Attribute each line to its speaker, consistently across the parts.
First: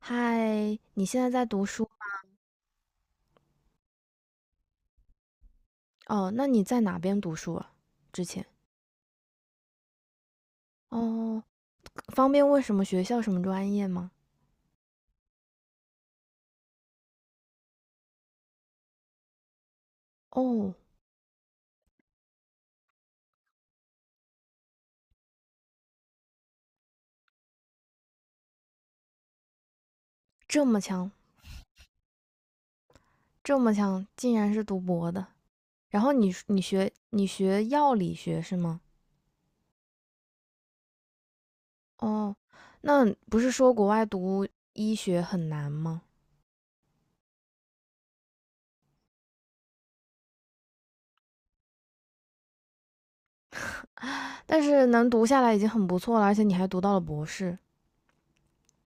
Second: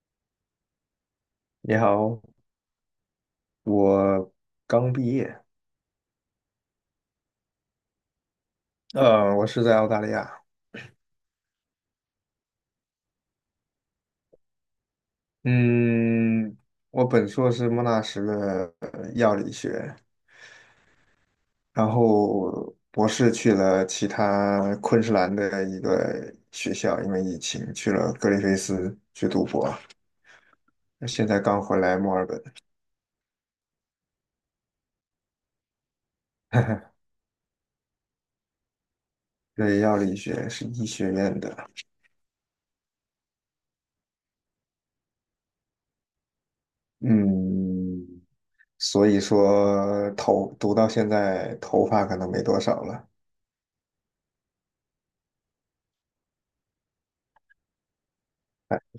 Speaker 1: 嗨，你现在在读
Speaker 2: 你
Speaker 1: 书吗？
Speaker 2: 好，我刚毕业。
Speaker 1: 哦，那你在哪边读书啊？之前？
Speaker 2: 我是在澳大利亚。
Speaker 1: 哦，方便问什么学校、什么专业吗？
Speaker 2: 嗯，我本硕是莫纳什的药理学，
Speaker 1: 哦。
Speaker 2: 然后博士去了其他昆士兰的一个学校，因为疫情去了格里菲斯去读博，
Speaker 1: 这么强，
Speaker 2: 现在刚回来墨尔本。
Speaker 1: 这么强，竟然是读博的。然后你学 药理学是吗？
Speaker 2: 对，药理学是医学院的。
Speaker 1: 哦。那不是说国外读医学很难吗？
Speaker 2: 嗯，所以说头读到现在头发可能没多少了。
Speaker 1: 但是能读下来已经很不错了，而且你还读到了博士。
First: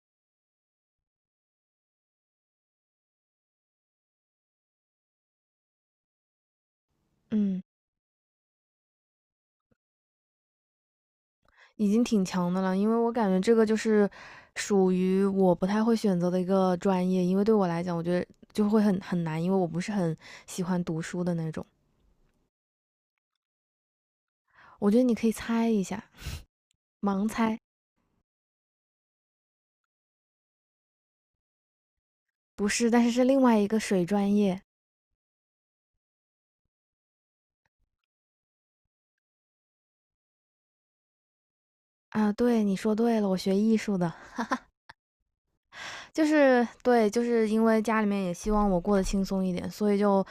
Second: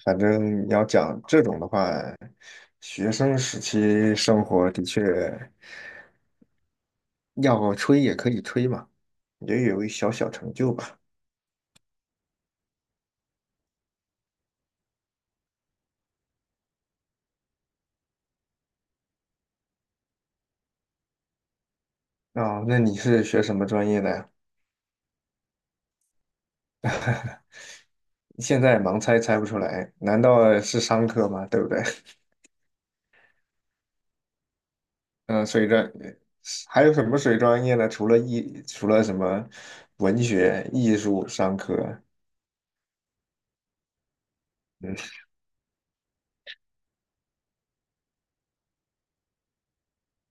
Speaker 2: 反正你要讲这种的话，学生时期生活的确
Speaker 1: 嗯。
Speaker 2: 要吹也可以吹嘛，也有一小小成就吧。
Speaker 1: 已经挺强的了，因为我感觉这个就是属于我不太会选择的一个专业，因为对我来讲，我觉得就会很难，因为我不是很喜欢读书的那种。
Speaker 2: 啊，那你是学什么专业的呀？
Speaker 1: 我觉得你可以猜一下，盲猜。
Speaker 2: 现在盲猜猜不出来，难道是商科吗？对不对？
Speaker 1: 不是，但是是另外一个水专业。
Speaker 2: 嗯，还有什么水专业呢？除了什么文学、艺术、商科？
Speaker 1: 啊。对，你说对了，我学艺术的。
Speaker 2: 嗯
Speaker 1: 就是对，就是因为家里面也希望我过得轻松一点，所以就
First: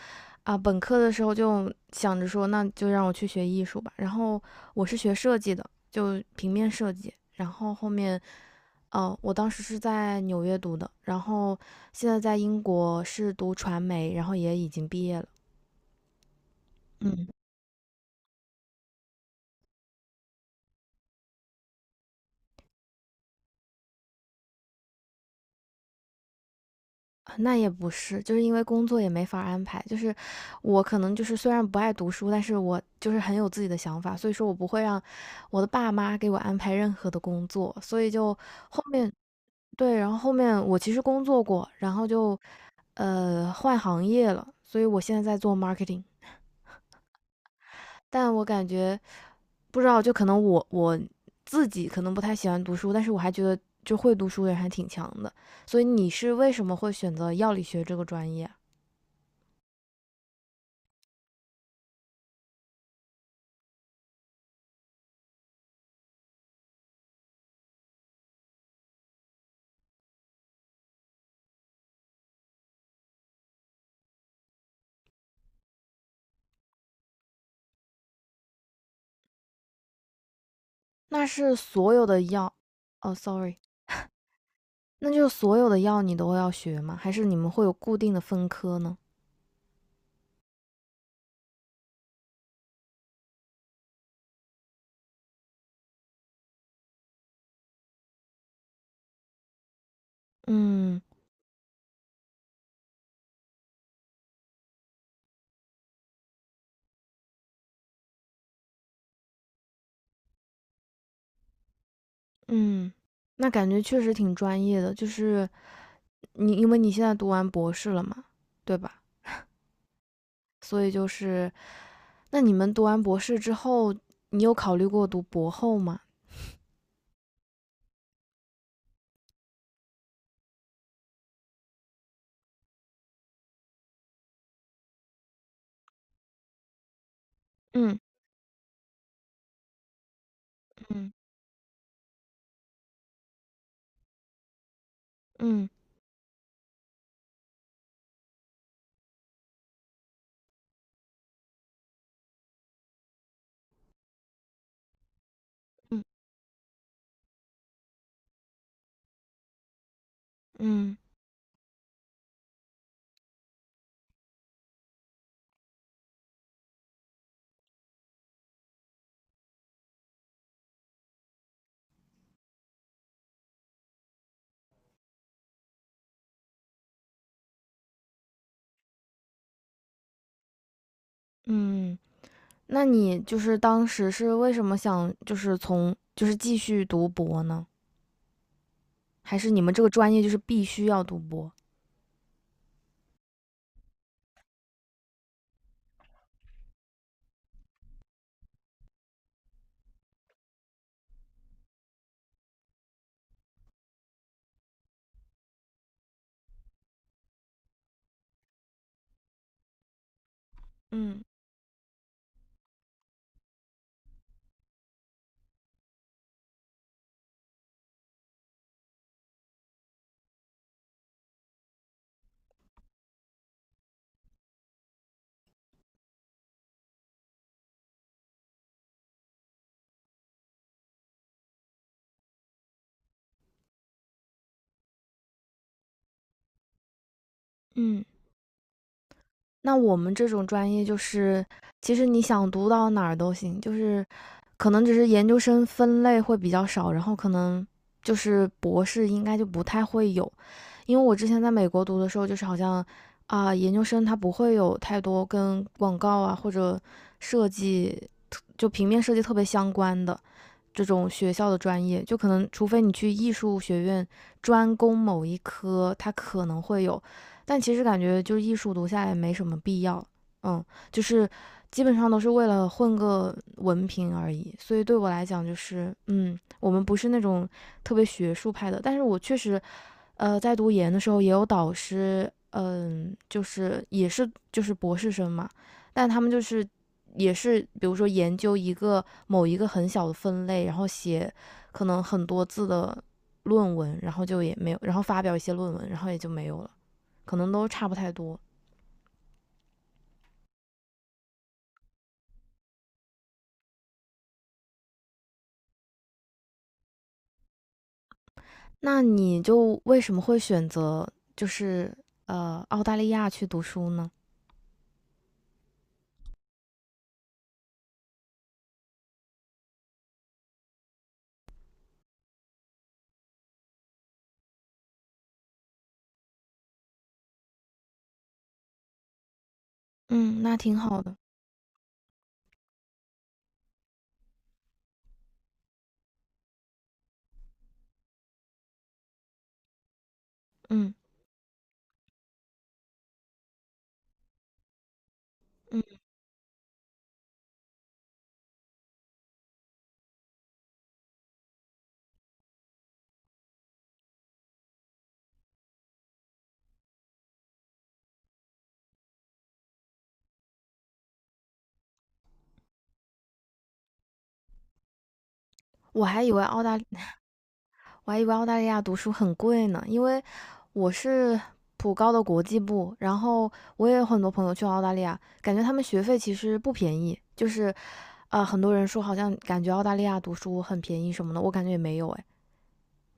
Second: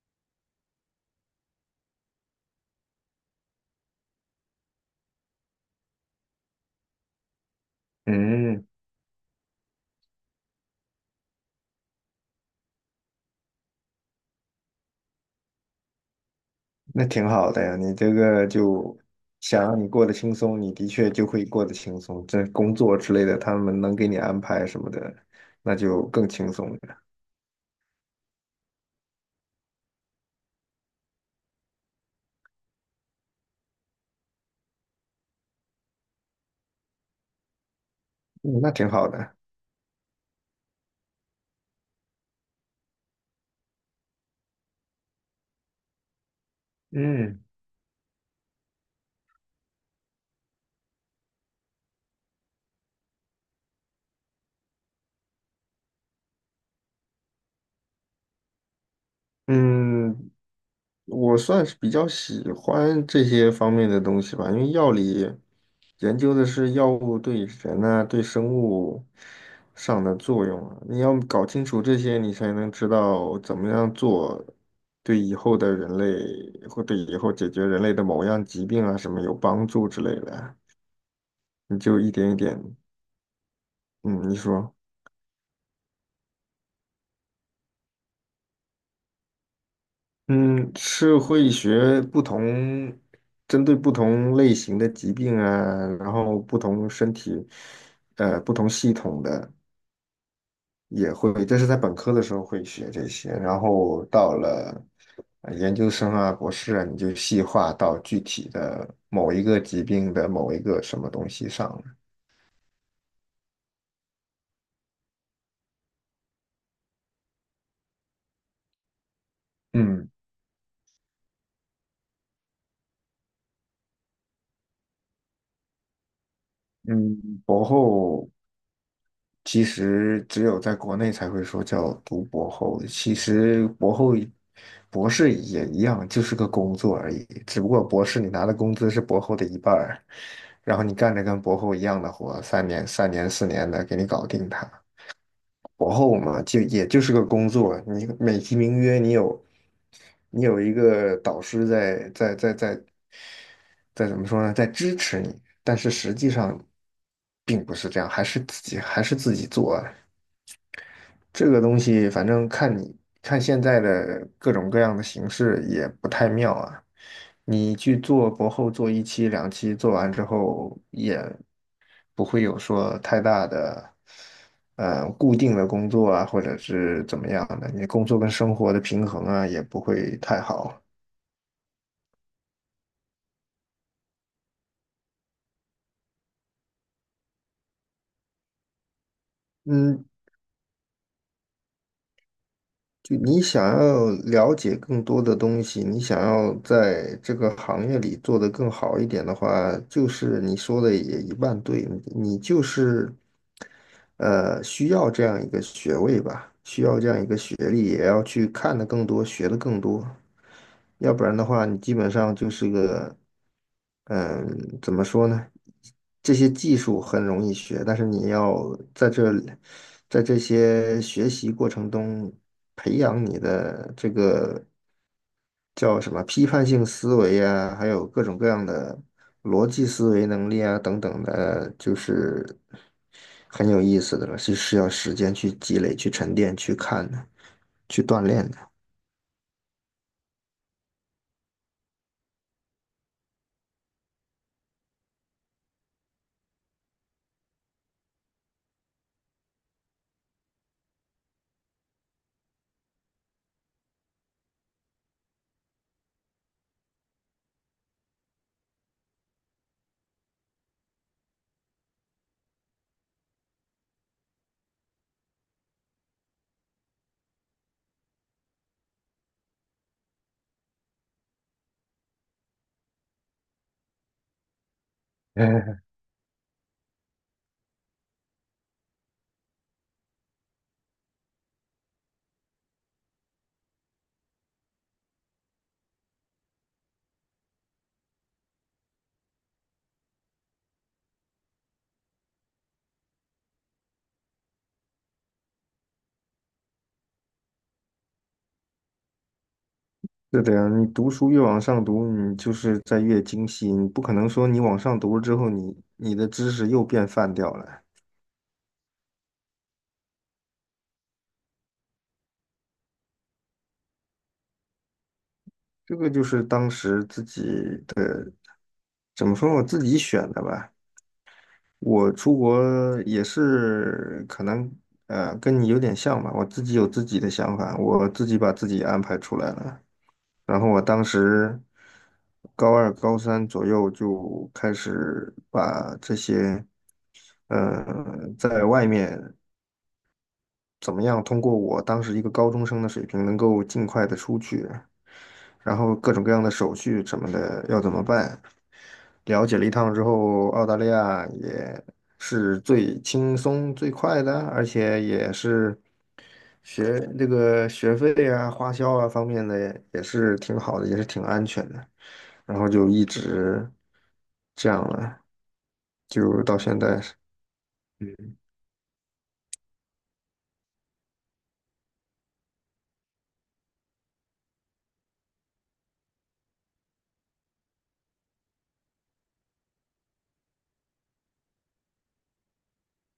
Speaker 1: 本科的时候就想着说，那就让我去学艺术吧。然后我是学设计的，就平面设计。然后后面，
Speaker 2: 嗯，
Speaker 1: 我当时是在纽约读的，然后现在在英国是读传媒，然后也已经毕业了。
Speaker 2: 那挺好的呀，你这个就想让你过得轻松，你的确就会过得轻松。这工作之类的，他们能给你安排什么的，那就更轻松了。
Speaker 1: 啊，那也不是，就是因为工作也没法安排。就是我可能就是虽然不爱读书，但是我就是很有自己的想法，所以说我不会让我的爸妈给我安排任何的工作。所以就
Speaker 2: 嗯，那
Speaker 1: 后
Speaker 2: 挺好
Speaker 1: 面
Speaker 2: 的。
Speaker 1: 对，然后后面我其实工作过，然后就换行业了，所以我现在在做 marketing。
Speaker 2: 嗯
Speaker 1: 但我感觉不知道，就可能我自己可能不太喜欢读书，但是我还觉得就会读书的人还挺强的。所以你是为什么会选择药理学这个专业啊？
Speaker 2: 嗯，我算是比较喜欢这些方面的东西吧，因为药理研究的是药物对人啊、对生物上的作用啊，你要搞清楚这些，你才能知道怎么样做，对以后的人类或对以后解决人类的某样疾病啊什么有帮助之类的啊，
Speaker 1: 那是
Speaker 2: 你
Speaker 1: 所
Speaker 2: 就
Speaker 1: 有
Speaker 2: 一
Speaker 1: 的
Speaker 2: 点一
Speaker 1: 药。
Speaker 2: 点。
Speaker 1: 哦，sorry，
Speaker 2: 嗯，你说。
Speaker 1: 那就是所有的药你都要学吗？还是你们会有固定的分科呢？
Speaker 2: 嗯，是会学不同，针对不同类型的疾病啊，然后不同身体，不同系统的
Speaker 1: 嗯。
Speaker 2: 也会，这是在本科的时候会学这些，然后到了研究生啊、博士啊，你就细化到具体的某一个疾病的某一个什么东西上了。
Speaker 1: 嗯，那感觉确实挺专业的，就是你因为你现在读完博士了嘛，对吧？
Speaker 2: 嗯
Speaker 1: 所以就是，那你们读完博士之后，你有考虑过读博后吗？
Speaker 2: 嗯，博后。其实只有在国内才会说叫读博后，其实博后博士也一样，就是个工作而已，只不过
Speaker 1: 嗯，
Speaker 2: 博士你拿的工资是博后的一半儿，然后你
Speaker 1: 嗯，
Speaker 2: 干着跟博后一样的活，3年、3年、4年的给你搞定它。
Speaker 1: 嗯，
Speaker 2: 博后嘛，就也就是个工作，你美其名曰你有一个导师在在在在在怎么说呢，在支持你，但是
Speaker 1: 嗯，
Speaker 2: 实际上并不是这样，还是自己做。
Speaker 1: 嗯，
Speaker 2: 这个东西反正看你看现在的各种各样的形式也不太妙啊。你去做博后做一期两期，做完之后也不会有说太大的固定的工作啊，或者是怎么样的，你工作跟生活的平衡啊也不会太好。
Speaker 1: 嗯。那你就是当时是为什么想就是从就是继续读博呢？还是你们这个
Speaker 2: 嗯，
Speaker 1: 专业就是必须要读博？
Speaker 2: 就你想要了解更多的东西，你想要在这个行业里做得更好一点的话，就是你说的也一半对，你就是需要这样一个学位吧，需要这样一个学历，也要去看得更多，学得更多。要
Speaker 1: 嗯。
Speaker 2: 不然的话，你基本上就是个，嗯，怎么说呢？这些技术很容易学，但是你要在这些学习过程中培养你的这个叫什么批判性思维啊，还有各种各样的逻辑思维能力啊等等的，就是很有意思的了，是需要时间去积累、去沉淀、去看的、去
Speaker 1: 嗯，
Speaker 2: 锻炼的。
Speaker 1: 那我们这种专业就是，其实你想读到哪儿都行，就是可能只是研究生分类会比较少，然后可能就是博士应该就不太会有，因为我之前在美国读的时候，就是好像啊、研究生它不会有太多跟广告啊或者设计就平面设计特别相关的，这种学校的专业，就可能除非你去艺术学院专攻某一科，它可能会有，但其实感觉就是艺术读下来没什么必要。嗯，就是基本上都是为了混个文凭而已。所以对我来讲，就是嗯，我们不是那种特别学术派的，但是我确实在读研的时候也有导师，嗯，就是也是就是博士生嘛，但他们就是也是，比如说研究一个某一个很小的分类，然后写可能很多字的论文，然后就也没有，然后发表一些论文，然后也就没有了，可能都差不太多。
Speaker 2: 是的呀，你读书越往上读，你就是在越精细。你不可能说你往上读了之后你，你的知识又变泛掉了。
Speaker 1: 那你就为什么会选择就是澳大利亚去读书呢？
Speaker 2: 这个就是当时自己的，怎么说，我自己选的吧。我出国也是可能，跟你有点像吧。我自己有自己的想法，我自己把自己安排出来了。
Speaker 1: 嗯，那
Speaker 2: 然后
Speaker 1: 挺
Speaker 2: 我
Speaker 1: 好
Speaker 2: 当
Speaker 1: 的。
Speaker 2: 时高二、高三左右就开始把这些。呃，在外面
Speaker 1: 嗯。
Speaker 2: 怎么样通过我当时一个高中生的水平，能够尽快的出去，然
Speaker 1: 嗯，
Speaker 2: 后各种各样的手续什么的要怎么办？了解了一趟之后，澳大利亚也是最轻松最快的，而且也是学这个学费啊、花销啊方面的也是挺好的，也是挺安全的。然后就一直这样了，
Speaker 1: 我还以
Speaker 2: 就
Speaker 1: 为
Speaker 2: 到现在。
Speaker 1: 我还以为澳大利亚读书很贵呢，因为我是普高的国际部，然后我也有很多朋友去澳大利亚，感觉他们学费其实不便宜，就是啊，很多人说好像感觉澳大利亚读书很便宜什么的，我感觉也没有诶。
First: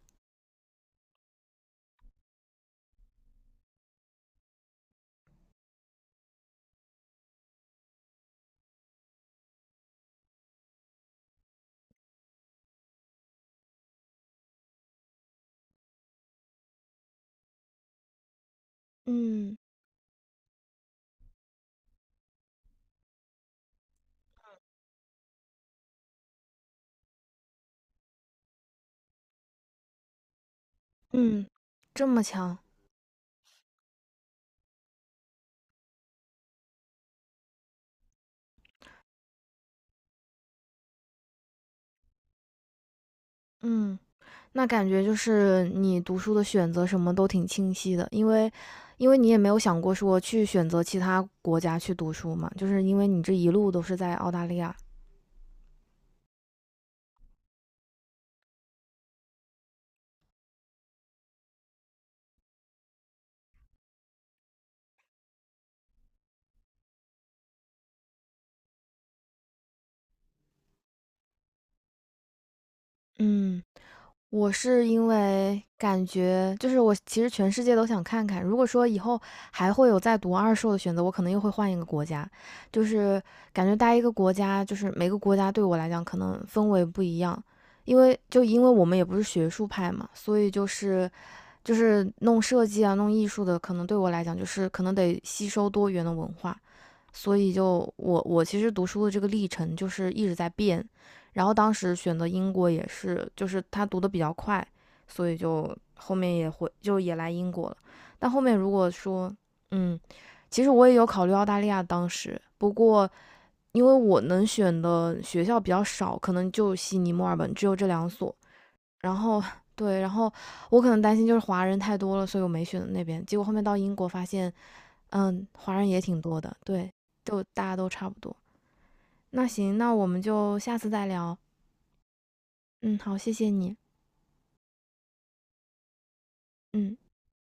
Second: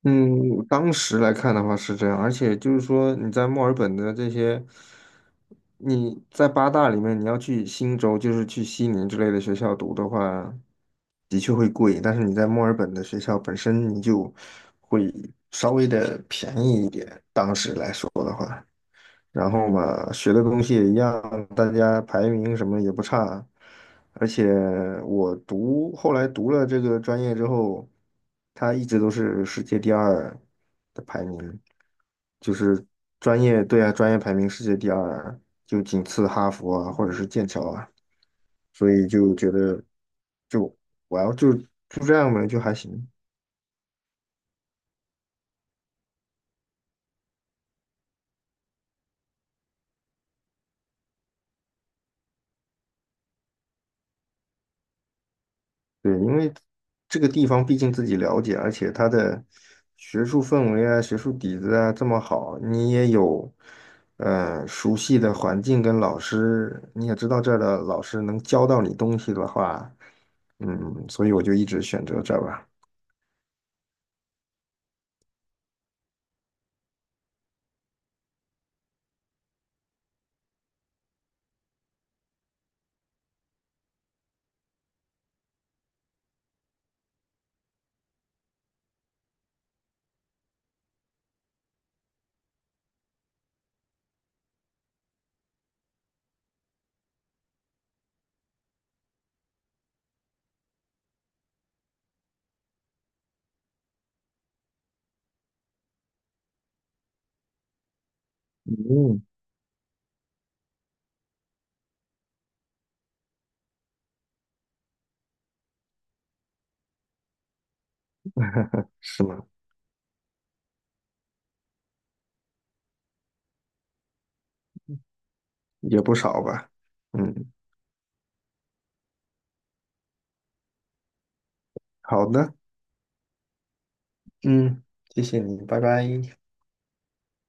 Speaker 2: 嗯，当时来看的话是这样，而且就是说你在墨尔本的这些，你在八大里面你要去新州，就是去悉尼之类的学校读的话，的确会贵，但是你在墨尔本的学校本身你就会稍微的便宜一点，当时来说的话。然
Speaker 1: 嗯。
Speaker 2: 后嘛，学的东西也一样，大家排名什么也不差，而且后来读了这个专业之后，它一直都是世界第二的排
Speaker 1: 嗯，
Speaker 2: 名，
Speaker 1: 这么
Speaker 2: 就
Speaker 1: 强。
Speaker 2: 是专业，对啊，专业排名世界第二，就仅次哈佛啊，或者是剑桥啊，所以就觉得就我要就这样吧，就还行。
Speaker 1: 嗯，那感觉就是你读书的选择什么都挺清晰的，因为你也没有想过说去选择其他国家去读书嘛，就是因为你这一路都是在澳大利亚。
Speaker 2: 对，因为这个地方毕竟自己了解，而且它的学术氛围啊、学术底子啊这么好，你也有熟悉的环境跟老师，你也知道这儿的老师能教到你东西的话，嗯，所以我就一直选择这儿吧。
Speaker 1: 嗯，我是因为感觉就是我其实全世界都想看看，如果说以后还会有再读二硕的选择，我可能又会换一个国家。就是感觉待一个国家，就是每个国家对我来讲可能氛围不一样，因为我们也不是学术派嘛，所以就是弄设计啊、弄艺术的，可能对我来讲就是可能得吸收多元的文化。所以就我其实读书的这个历程就是一直在变，然后当时选择英国也是，就是他读的比较快，所以就后面也会就也来英国了。但后面如果
Speaker 2: 嗯，
Speaker 1: 说，嗯，其实我也有考虑澳大利亚，当时不过因为我能选的学校比较少，可能就悉尼、墨尔本只有这两所，然
Speaker 2: 是
Speaker 1: 后。
Speaker 2: 吗？
Speaker 1: 对，然后我可能担心就是华人太多了，所以我没选那边。结果后面到英国发现，嗯，华人也
Speaker 2: 也不
Speaker 1: 挺多
Speaker 2: 少
Speaker 1: 的，
Speaker 2: 吧。
Speaker 1: 对，就
Speaker 2: 嗯，
Speaker 1: 大家都差不多。那行，那我们就下次再聊。
Speaker 2: 好的，
Speaker 1: 嗯，好，谢谢你。
Speaker 2: 嗯，谢谢你，拜拜。
Speaker 1: 嗯。